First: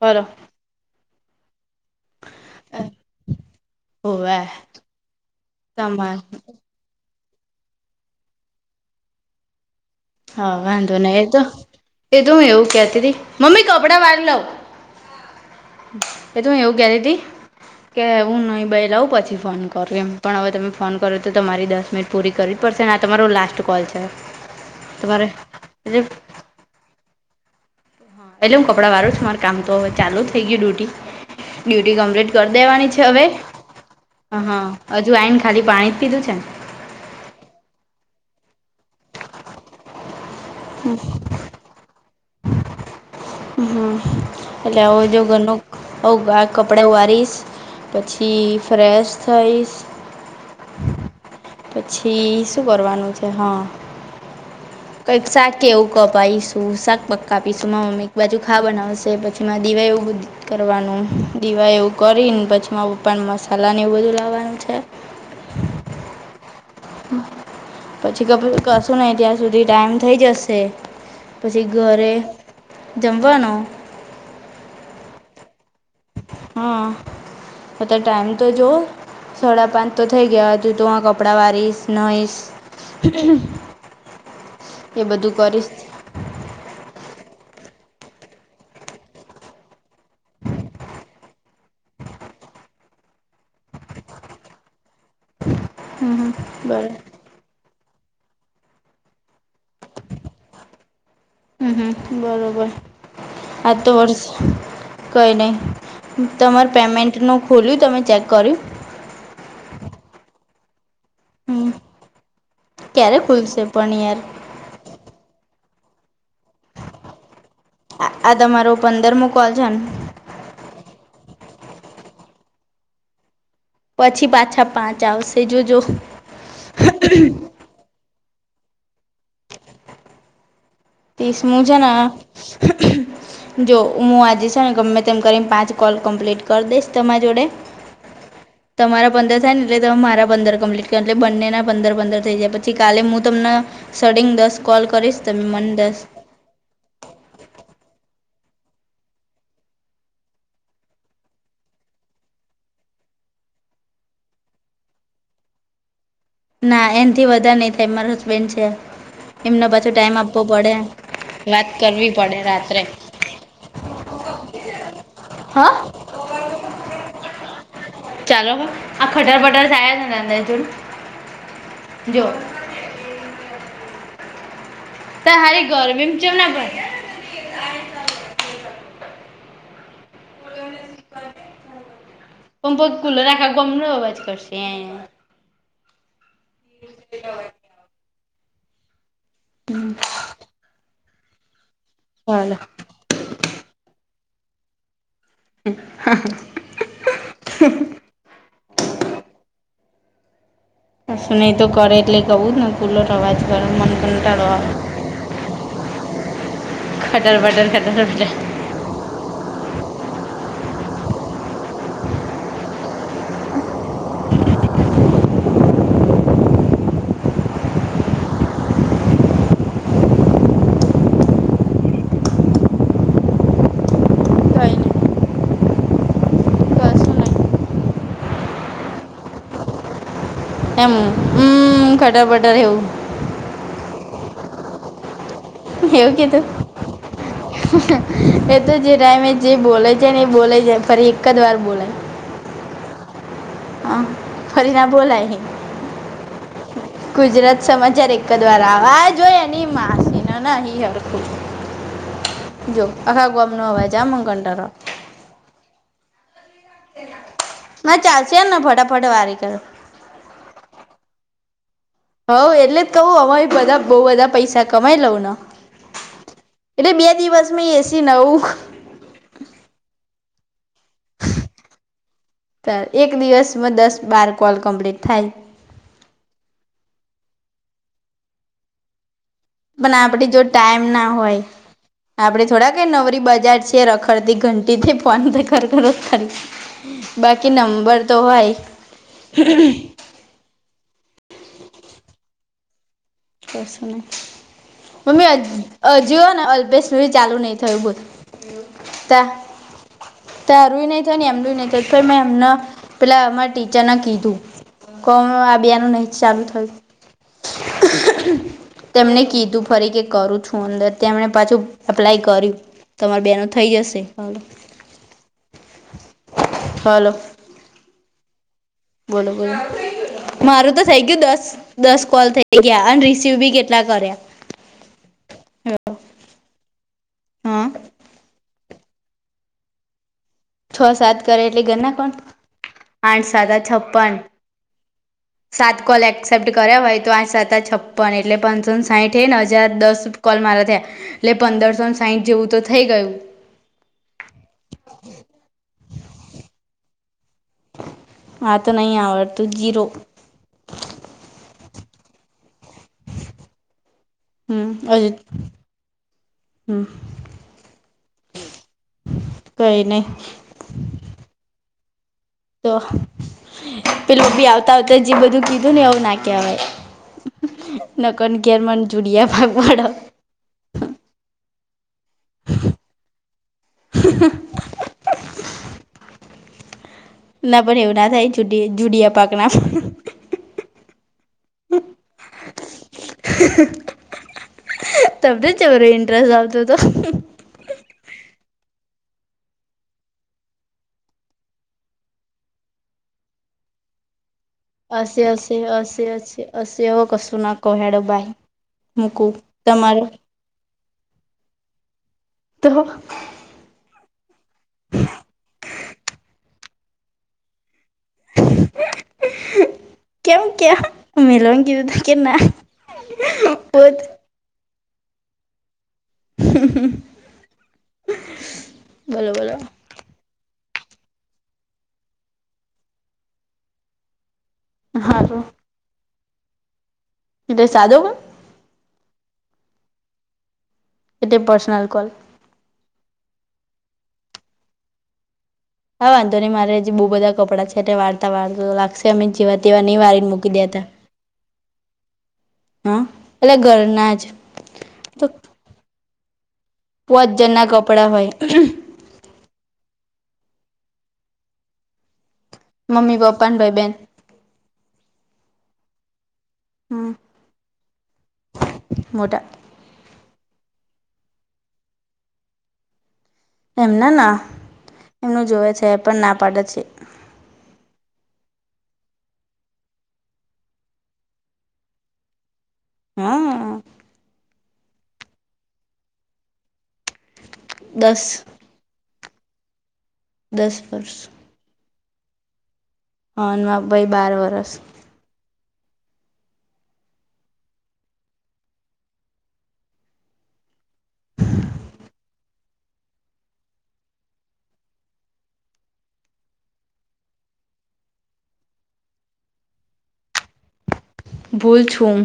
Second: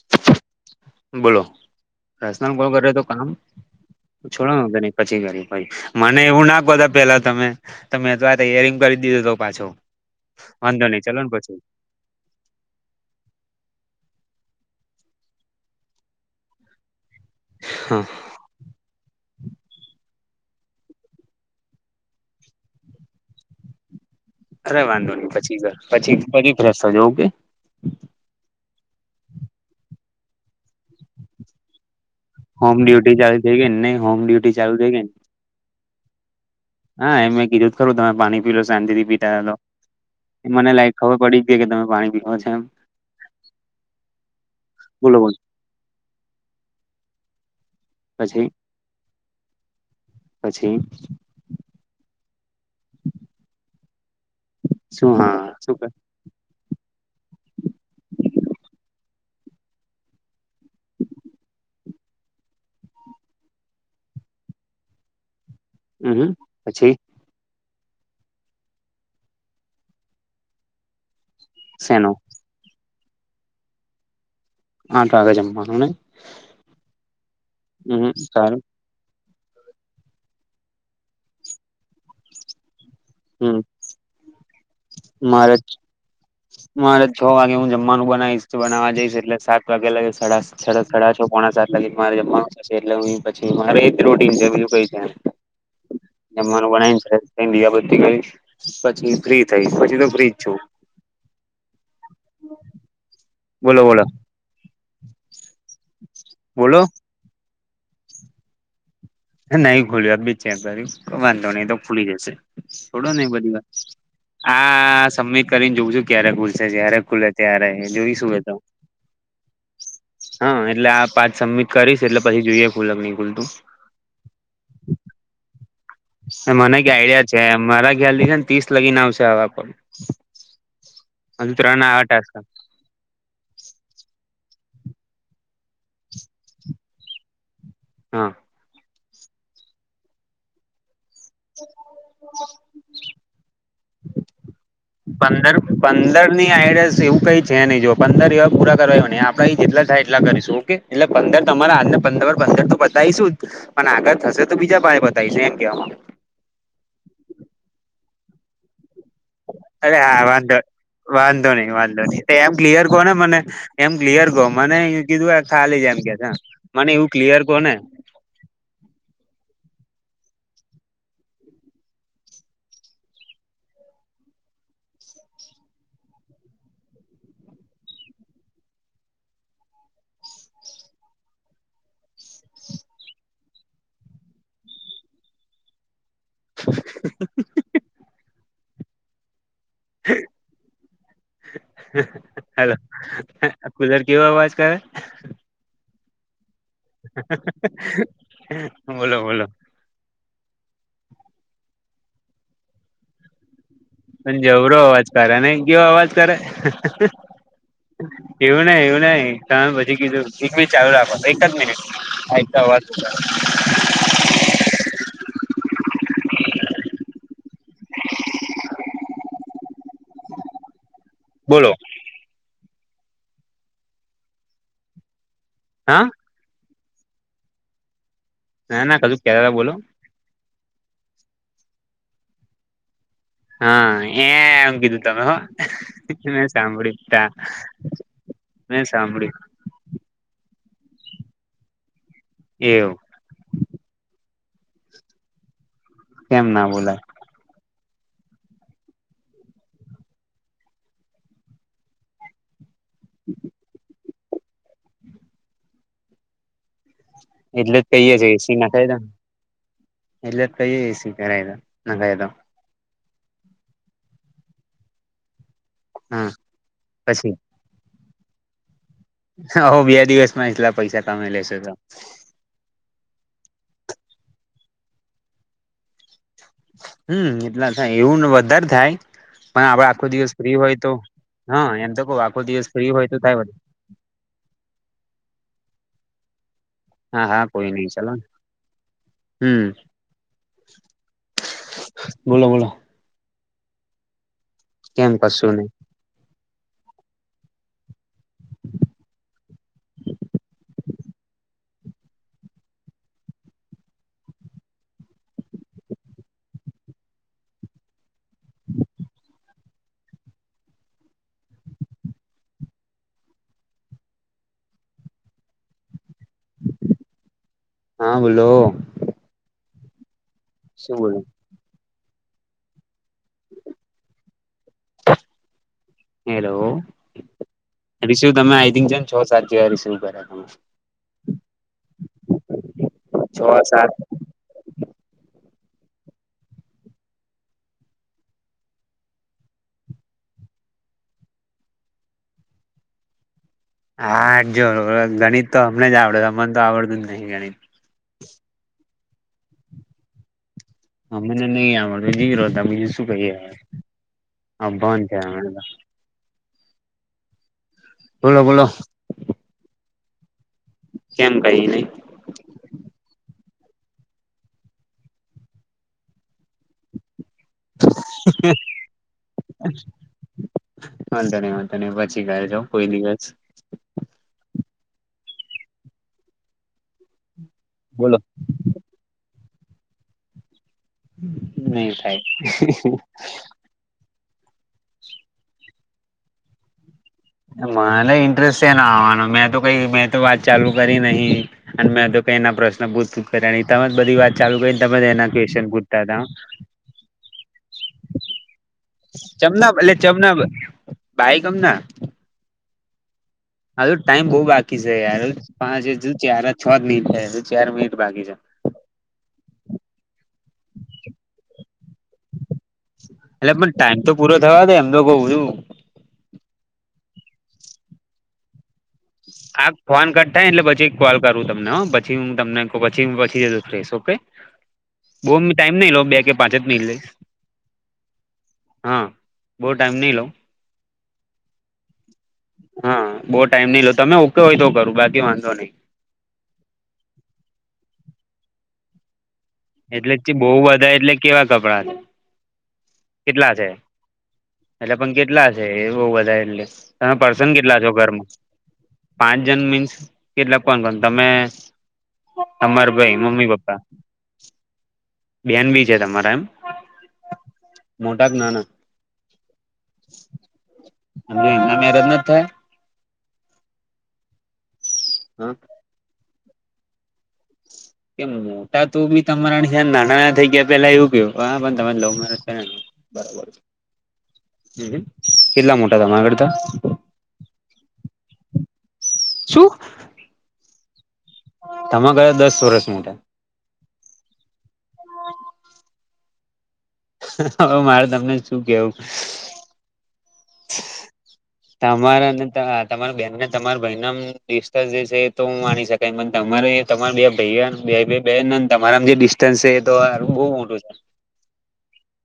હાલો. બોલો. પ્રસન કોલ કર્યો હતો કામ, હોવે છોડો પછી કર્યું પછ તમાર મને એવું નાખ પેલા તમે તમે, તો યરિંગ કરી દીધું હતો પાછો. હા વાંધો નહી ચલો ને એતો, પછી એ તો હું એવું કેતી હતી, મમ્મી કપડાં વાર લવ. પ ત હું એવું કેતી તી, હા કે હું ન બઈ લઉ પછી. ફોન કરો એમ પણ હવે તમે ફોન કરો તો તમારી દસ મિનિટ પૂરી કરી જ પડશે ને આ તમારો લાસ્ટ કોલ છે. અરે વાંધો તમારે નહી પછી ઘર એટલે પછી પછી ફ્રેશ થજ ઓકે. પેલે હું કપડાં વારું છું માર કામ તો હવે ચાલુ થઈ ગયું ડ્યુટી. ડ્યુટી કમ્પ્લીટ કરી દેવાની છે હવે. એ હોમ. હ ડ્યુટી ચાલુ થઈ હા હજુ ગઈ ને આવીઈને ખાલી પાણી જ પીધું છે ને. હા એમે કીધું જ ખરું તમે પાણી પી લો શાંતિ થી પીતા તો. મને લાઈક ખબર પડી ગઈ કે તમે પાણી પીવા છો એમ. હમ એટલે હું બોલો જો બોલો ઘરનું આ કપડા વારીશ. પછી ફ્રેશ થઈશ. પછી પછી શું કરવાનું છે હા. શું એક હા શું સાખવ કર કપ પાીશું શાક પક્કા આપીશું મા મમ્મી એક બાજુ ખા બનાવશે પછી મા દીવા એવું બધ કરવાનું દિવા એવું કરીને પછી મા પણ મસાલા ને એવું બધું લાવવાનું છે. હમ પછી? પછી કશું નહ ત્યાં સુધી ટાઈમ થઇ જશે. પછી ઘરે શેનો જમવાનો. આ ટ આગે જમવાનું ને. હા પ હમ ટાઈમ તો સારું જો. સોડા પાંચ તો થઈ ગયા હતું તોું આ કપડાં વારીશ નહીશ. એ બધું મારા [inaudible] હુંરે છ વાગે હું જમવાનું બનાવીશ બનાવા જઈશ એટલે સાત વાગ્યા લાગે સાડા સા સડક સડા છો પોણા સાત લગી મારે જ એટલે હ પછી મારે એ જ રોટીન છે બીજું કઈ છે. હમ હમ માર બરા બના દ બી ગય પછી ફ્રી થઈ પછી તું ફ્રીજ છુ. હમ હમ બરોબર, આ બોલો તો બોલો વર્ષ કઈ નહી. તમાર બોલો પેમેન્ટનું ખોલ્યું તમે ચેક કર્યું? ન ખોલ્યું બી ચ વાંધો નહી હમ તો ખુલી જશે થોડો ક્યારે ને એ બધી ખુલશે વાત પણ યાર હા સબમિટ કરીને જોઉં છું ક્યારે ખુલસે જય્યારે ખુલે ત્યારે જોઈશું આ એ તો તમારો પંદર મો કોલ છે ને હા એટલે આ પાંચ સબમિટ કરીશ એટલે પછી જોઈએ ખુલક નહી ખુલતું પછી પાછા પાંચ આવશે જોજો મને ક આઈડિયા છે મારા ખ્યાલ થી છે ને ત્રીસ લગીને આવશે હવે પણ ત્રીસ મુું છે ને જો હું આજે છે ને ગમે તેમ કરીને પાંચ કોલ કમ્પ્લીટ કરી દઈશ તમારી જોડે હા તમારા પંદર થાય ને એટલેમે મારા પંદર કમ્પ્લીટ એટલે બંનેના પંદર પંદર થઈ જાય પછી કાલે હું તમને સડીંગ દસ કોલ કરીશ તમે મને પણ - દસ પંદર ની આડ એવું કઈ છે નહી જો પંદર જેવા પૂરા કરવા આપડે જેટલા થાય એટલા કરીશું ઓકે એટલે પંદર તમારા હા ને પંદર પંદર તો બતાયશું જ પણ આગળ થશે તો બીજા પાય બતાવીશ એમ કેવા ના એનાથી વધારે નહી થાય મારા હસબેન્ડ છે એમને પાછો અરે ટાઈઇમ હા આપવો વાંધો પડે વાંધો વાત નહી વાંધો કરવી નહીિ પડે એમ રાત્રે ક્લિયર કોને મને એમ ક્લિયર કહો મને કીધું હા ખાલી છે એમ કે મને એવું ક્લિયર કહો ને ચાલો હ આ ફટા ફટ થાય કરે ને જોની જો ત હારી ગરમીમાં ચાલની પ પણ કુલો રાખા ગમ ન અવાજ કરશે હમ્મ ચાલો હાલો કુલર કેવો અવાજ કરે હ હા હા બોલો બોલો સુું ન તો કરે એટલે કહું ને કુલર અવાઝ કરેને મને પણ કંટાળો આવે જબરો અવાજ કાડેને કેયો અવાજ કરે ખાદર બદર ખાદર બદર - એવું નહી એવું નહી તમે પછી કીધું એક મિનિટ ચાલુ રાખો એક જ મિનિટ આ કટે આવાઝ કરે - [inaudible] બોલો કઈ નઈ હાં કશું નહીં ના ના કું કે્યારેલા બોલો એમ અમમ ખટર બટર એવું હા એ એમ કીધું તમે હ એવું કીધું એ તો મેં જે ટાયમે સાંભળ્યું જે બોલે છે ને એ બોલે છે ફરી એક જ વાર બોલે એવું હ ફરીના બોલાય હ કેમ ના બોલાય ગુજરાત સમાચાર એક જ વાર આવા આ જોય હોય એ માસી ન હળખું જો આખા ગુમ ન હ જ મંગન તાર એટલે જ ના કહીએ છે ચાલશેને એસી નખાય દો ફટાફટ વારી કરૂ - એટલે જ કહીએ એસી કરાઈ દો નોંધાઈ દો હવ એટલે જ કહું એવી બધા બહ બધા પૈસા કમાઈ લઉંને હા એટલે બે પછી દિવસ અમે એસી નવું. હો બે દિવસમાં એટલા પૈસા કમાઈ લેશો તમે એક દિવસમાં દસ બાર કોલ કમ્પ્લીટ થાય. હમ એટલા થાય એવું ને વધાર થાય. પણ આપડે આખો દિવસ આપણી જો ફ્રી હોય ટાઈમ તો ના હોય હા એમ તો કહું આખો દિવસ ફ્રી હોય તો થાય વળી. તે રખડતી ઘંટી ભી ફોન પે કર કર જ કરે હા હા બાકી કોઈ નઈ નંબર ચાલો તો હય હમ [unintelligible] બોલો બોલો. [unintelligible] બન કેમ મ્મી કશું નહી આજ [unintelligible] હજઓ ને અલ્પેેશ સુધી ચાલુ નહી થયું બોલ આવું તા તારું નહી થયુ ને એમનું નહી થયું મે એમના પેલા અમારા ટીચર ને કીધું. કો આ બે નું નહીં ચાલુ થયું. તેમને કીધું ફરી કે કરું છું અંદર તેમને પાછું એપ્લાય કર્યું. તમાર બેનો થઈ જશે હાલો હલો. હા બોલો. બોલો બોલો મારું તો શું થઇ બોલો ગયું દસ દસ કોલ થઈ ગયા અને રીસીવ બી કેટલા કર્યા. હાલો. હેલો રિશી તમે આઈ થિન્ક છે ને છ સાત જેવા રીસીવ કર્યા તમે છ સાત કરે એટલે ઘરના કોણ આઠ સાત આ છપ્પન સાત કોલ એક્સેપ્ટ કર્યા હોય તો આઠ સાત આઠ છપ્પન એટલે પંચોન સાઠ એને હજાર દસ કોલ મારા થયા એટલે પંદરસોને સાહીઠ જેવું તો થઈ ગયું. હા જો ગણિત તો હમને જ આવડે છે અમને તો આવડતું જ નહી ગણિત. હા તો નહી આવડતું જીરો અમને નહી આવડતું જીરો ત્યાર બીજું શું કહીએ અવે હમ અભણ હજ છે અમે તો હમ. બોલો બોલો. કઈ નહી. કેમ કઈ નહી. તો પેલુ બી આવતા આવતા જે બધું કીધું ને અવુ ના કેવાય નકન કેર મન જુડીયા ભાગવાડ હા તને હ તને પછી ગાય જાવ કોઈ દિવસ હ [inaudible] ના પણ એવું ના બોલો થાય જુ જુડિયા પાક ના પણ [inaudible] નહી થાય. તમને જબરો ઇન્ટરેસ્ટ આવતો હતો. મને ઇન્ટરેસ્ટ સેનો આવવાનો મેં તો કઈ મેં તો વાત ચાલુ કરી નહી. અને મેં તો કઈ એના પ્રશ્ન પૂછત કર્યા ન તમે બધી વાત ચાલુ કરીને હશે તમેના હશે ક્વન પૂછતા હશે હતા. હશે હશે અવે કશું ના કહું હેડો બાય. મૂકું ચમના એટલે તમારો ચમના ભાઈ ગમના તો હજુ ટાઈમ બઉુ બાકી છે યાર પાંચ હજુ ચાર છ જ નહીં થયા હજુ ચાર મિનિટ બાકી છે. કેમ ક્યા મલુંંગી દીધા કેના અલા પણ ટાઈમ તો પૂરો થવા દે એમ તો કહું છું. બોલો બોલો. આ ફોન કટ થાય એટલે પછી કોલ કરવું તમને પછી હું તમને પછી પછી જ ફસ ઓકે [inaudible] બહુ ટાઈમ નઈ લઉં બે કે પાંચ જ મિ લઈસ એટલે સાધોમા હા બહુ ટાઈમ નહી લઉ એ તે પર્સનલ કોલ. હા બહુ ટાઈમ નઈ લો તમે ઓકે હોય તો કરો બાકી વાંધો નઈ. હા વાંધો નહીં મારે જે બહુ બધા કપડાં છે તે વાળતા વાર લાગશે. તે અમે જેવા તેવા નહીં એટલે વારી ને બહુ મૂકી દેતા. બધા એટલે કેવા કપડાં ને. હા એટલે ઘરના જ. એટલે પણ તો કેટલા છે એવું બધા એટલે તમે પોચ પર્સન જણના કેટલા છો કપડાં ઘરમાં હોય પાંચ જન મીન્સ કેટલા પા તમે તમાર ભાઈ મમ્મી ને ભાઈ પપ્પા બેન બેન બી છે તમારા એમ હમ મોટા કે નાના મોટા અને એના મેરજ નથ થયા. એમને ના એમનું હા જોવે છે એ પણ ના પાડે છે. કે મોટા તો બી તમારા થી નાના ના થઈ ગયા પેલા એવું કયું હા પણ તમારા લવ મેરેજ. હમ બરાબર હા છે કેટલા મોટા તમારા કરતાં. દસ. શું. દસ વર્ષ. તમાર કરતા દસ વર્ષ મોટા. અન મા ભાઈ બાર વરસ. હવે મારે તમને શું કેવું. તમારા અને તહા તમારી બેનને તમારા ભાઈ નામ. ડિસ્ટન્સ જે છે એ તો હું માણી શકાય મન તો તમારે તમારા બે ભાઈ આ બે બે બેન ન તમારા જે ડિસ ડિસટેન્સ હે તો હારુ બહુ મોટું છે. ભૂલ છું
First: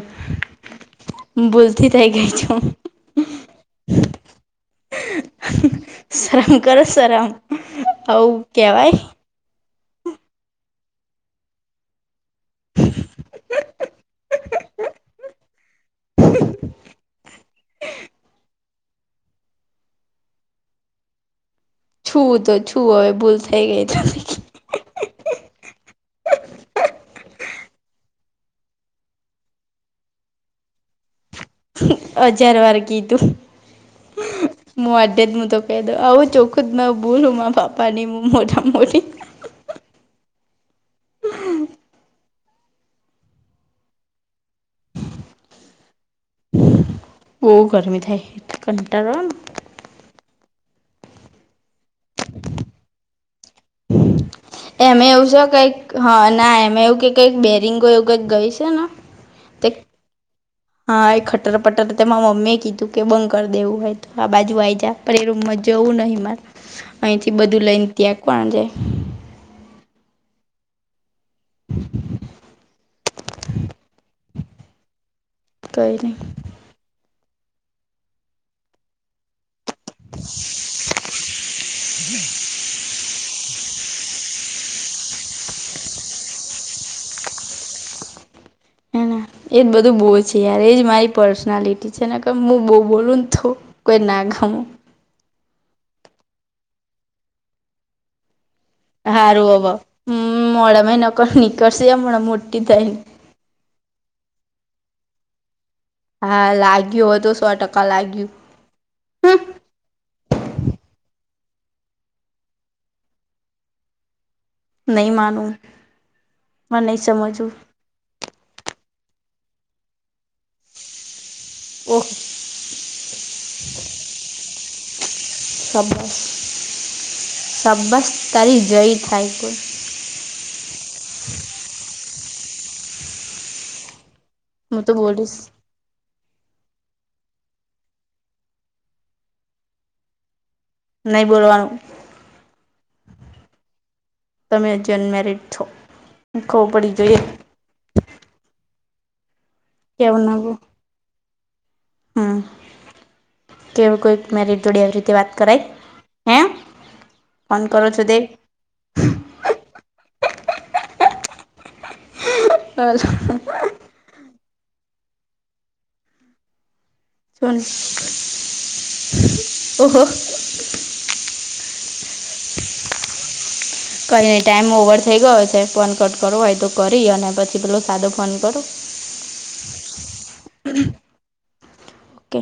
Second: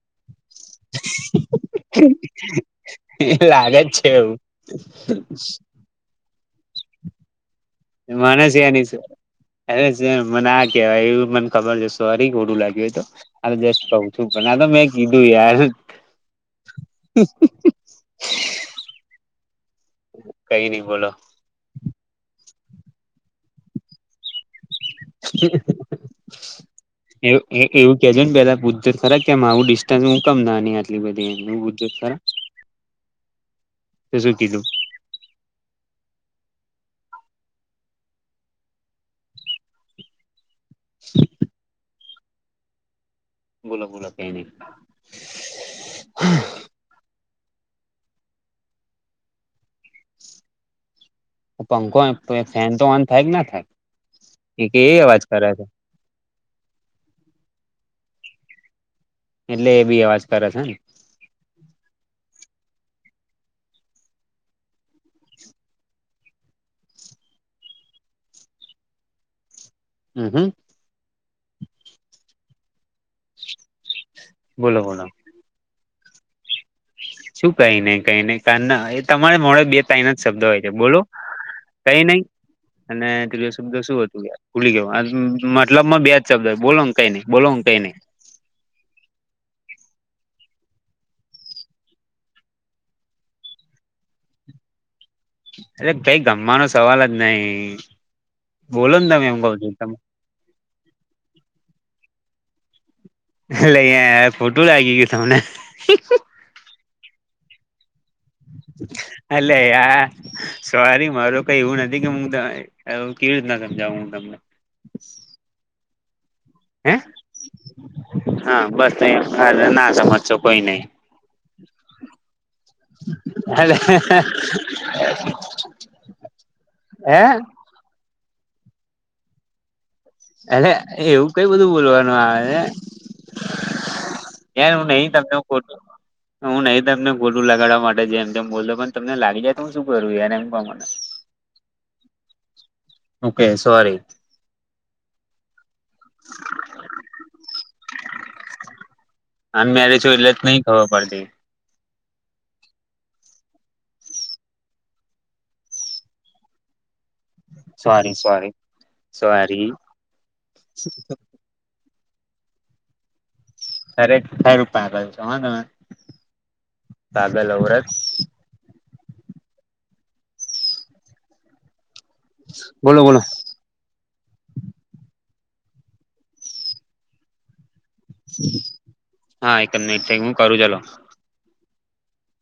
ભૂલથી છે થઇ ગઈ છું. એ લાગે જ એવું. શરમ કરો શરમ આવું મને છે કેવાય. એની અરે સ મને ના કેવાય એવું મને ખબર જ. સોરી ખોટું લાગ્યું હોય તો આ જસ્ટ કઉ છું પણ આ તો મેં કીધું યાર હ [inaudible] કઈ નઈ બોલો. છું તો છું હવે ભૂલ થઈ ગઈ છે. જ [inaudible] એવું એ એવું કેજો ને પેલા પુછજે ખરા કેમ આવું ડિસ્ટન્સ હું કેમ નાની હતી. એટલી બધી એમનુ. હજાર વાર કિધુ તો શું કીધું મોઢે મુું તો. કે દો આવું ચોખું જ ન ભૂલું મા પાપાની હ મોટા મોટી. હ [inaudible] બોલો બોલો કઈ નહી. બહુ ગરમી થાય કંટાળો આવે. પંખો અ ફે ફેન તો ઓન થાય કે ના થાય. એ કે એ એમે અવાજ એવું છે કરે કઈક હ ના એમે એવું કે કઈ બેરિંગો એવું કઈક ગઈ છે ને. તે એટલે એ બી અવાજ કરે છે ને. હા એ ખટ્ટર પટર તેમાં મમ્મી એ કીધું કે બંગ કરી દેવું હોય તો આ બાજુ આઈ જા. પણ એ રૂમમાં જવું નહી મારે અહીંથી બધું લઈને ત્યાં કોણ જાય. હમ હમ. [unintelligible] બોલો બોલા. કાઈ નહી. શું કઈ નઈ કઈ નઈ કાન એ તમારે મોડે. બે તઇના જ શબ્દ હોય કે બોલો કઈ નહી અને તજું. શબ્દ શું હતું યાર ભૂલી ગયો મતલબમાં બે જ શબ્દો બો કઈ નઈ બોલો કઈ નઈ. હ એજ બધું બહુ છે યાર એજ મારી પર્સનાલિટી છે ને કે હું બહુ બોલું ને તો કોઈ ના ખામ અરે કઈ ગમવાનો સવાલ જ નહી. બોલો ને તમે એમ કઉ છો તમે [unintelligible] [unintelligible] ખોટું લાગી ગયું તમને હા લાગ્યું હતું સો ટકા લાગ્યું. અલે યાર સોરી મારો કઈ એવું નથી કે હું [unintelligible] એવું કેવીત ના સમજાવું હું તમને. નહી માનું માર હે નહી સમજવુ. હા બસ [unintelligible] ના સમજશો કોઈ નઈ. ઓહ [inaudible] હે [unintelligible] [unintelligible] એવું કઈ બધું બોલવાનું આવે. [unintelligible] હું તો બોલીશ નહી તમને [unintelligible] લગાડવા માટે જેમ તેમ બોલતો પણ તમને લાગ જાય તો હું શું કરું યાર એમ કો મને નહીં બોલવાનું. ઓકે સોરી [unintelligible] [unintelligible] એટલે જ નઈ ખબર પડતી. હા કેવું કોઈક મેરિટ જોડે રીતે વાત કરાય હે. ફોન કરો છો સોરી તે સોરી સોરી [inaudible] [unintelligible] પાગલ ઔરત ઓહો બોલો બોલો કઈ નઈ ટાઈમ ઓવર થઈ ગયો છે ફોન કટ કરવો હોય તો કરી અને પછી પેલો સાદો ફોન કરો [unintelligible] હું કરું ચાલો ઓકે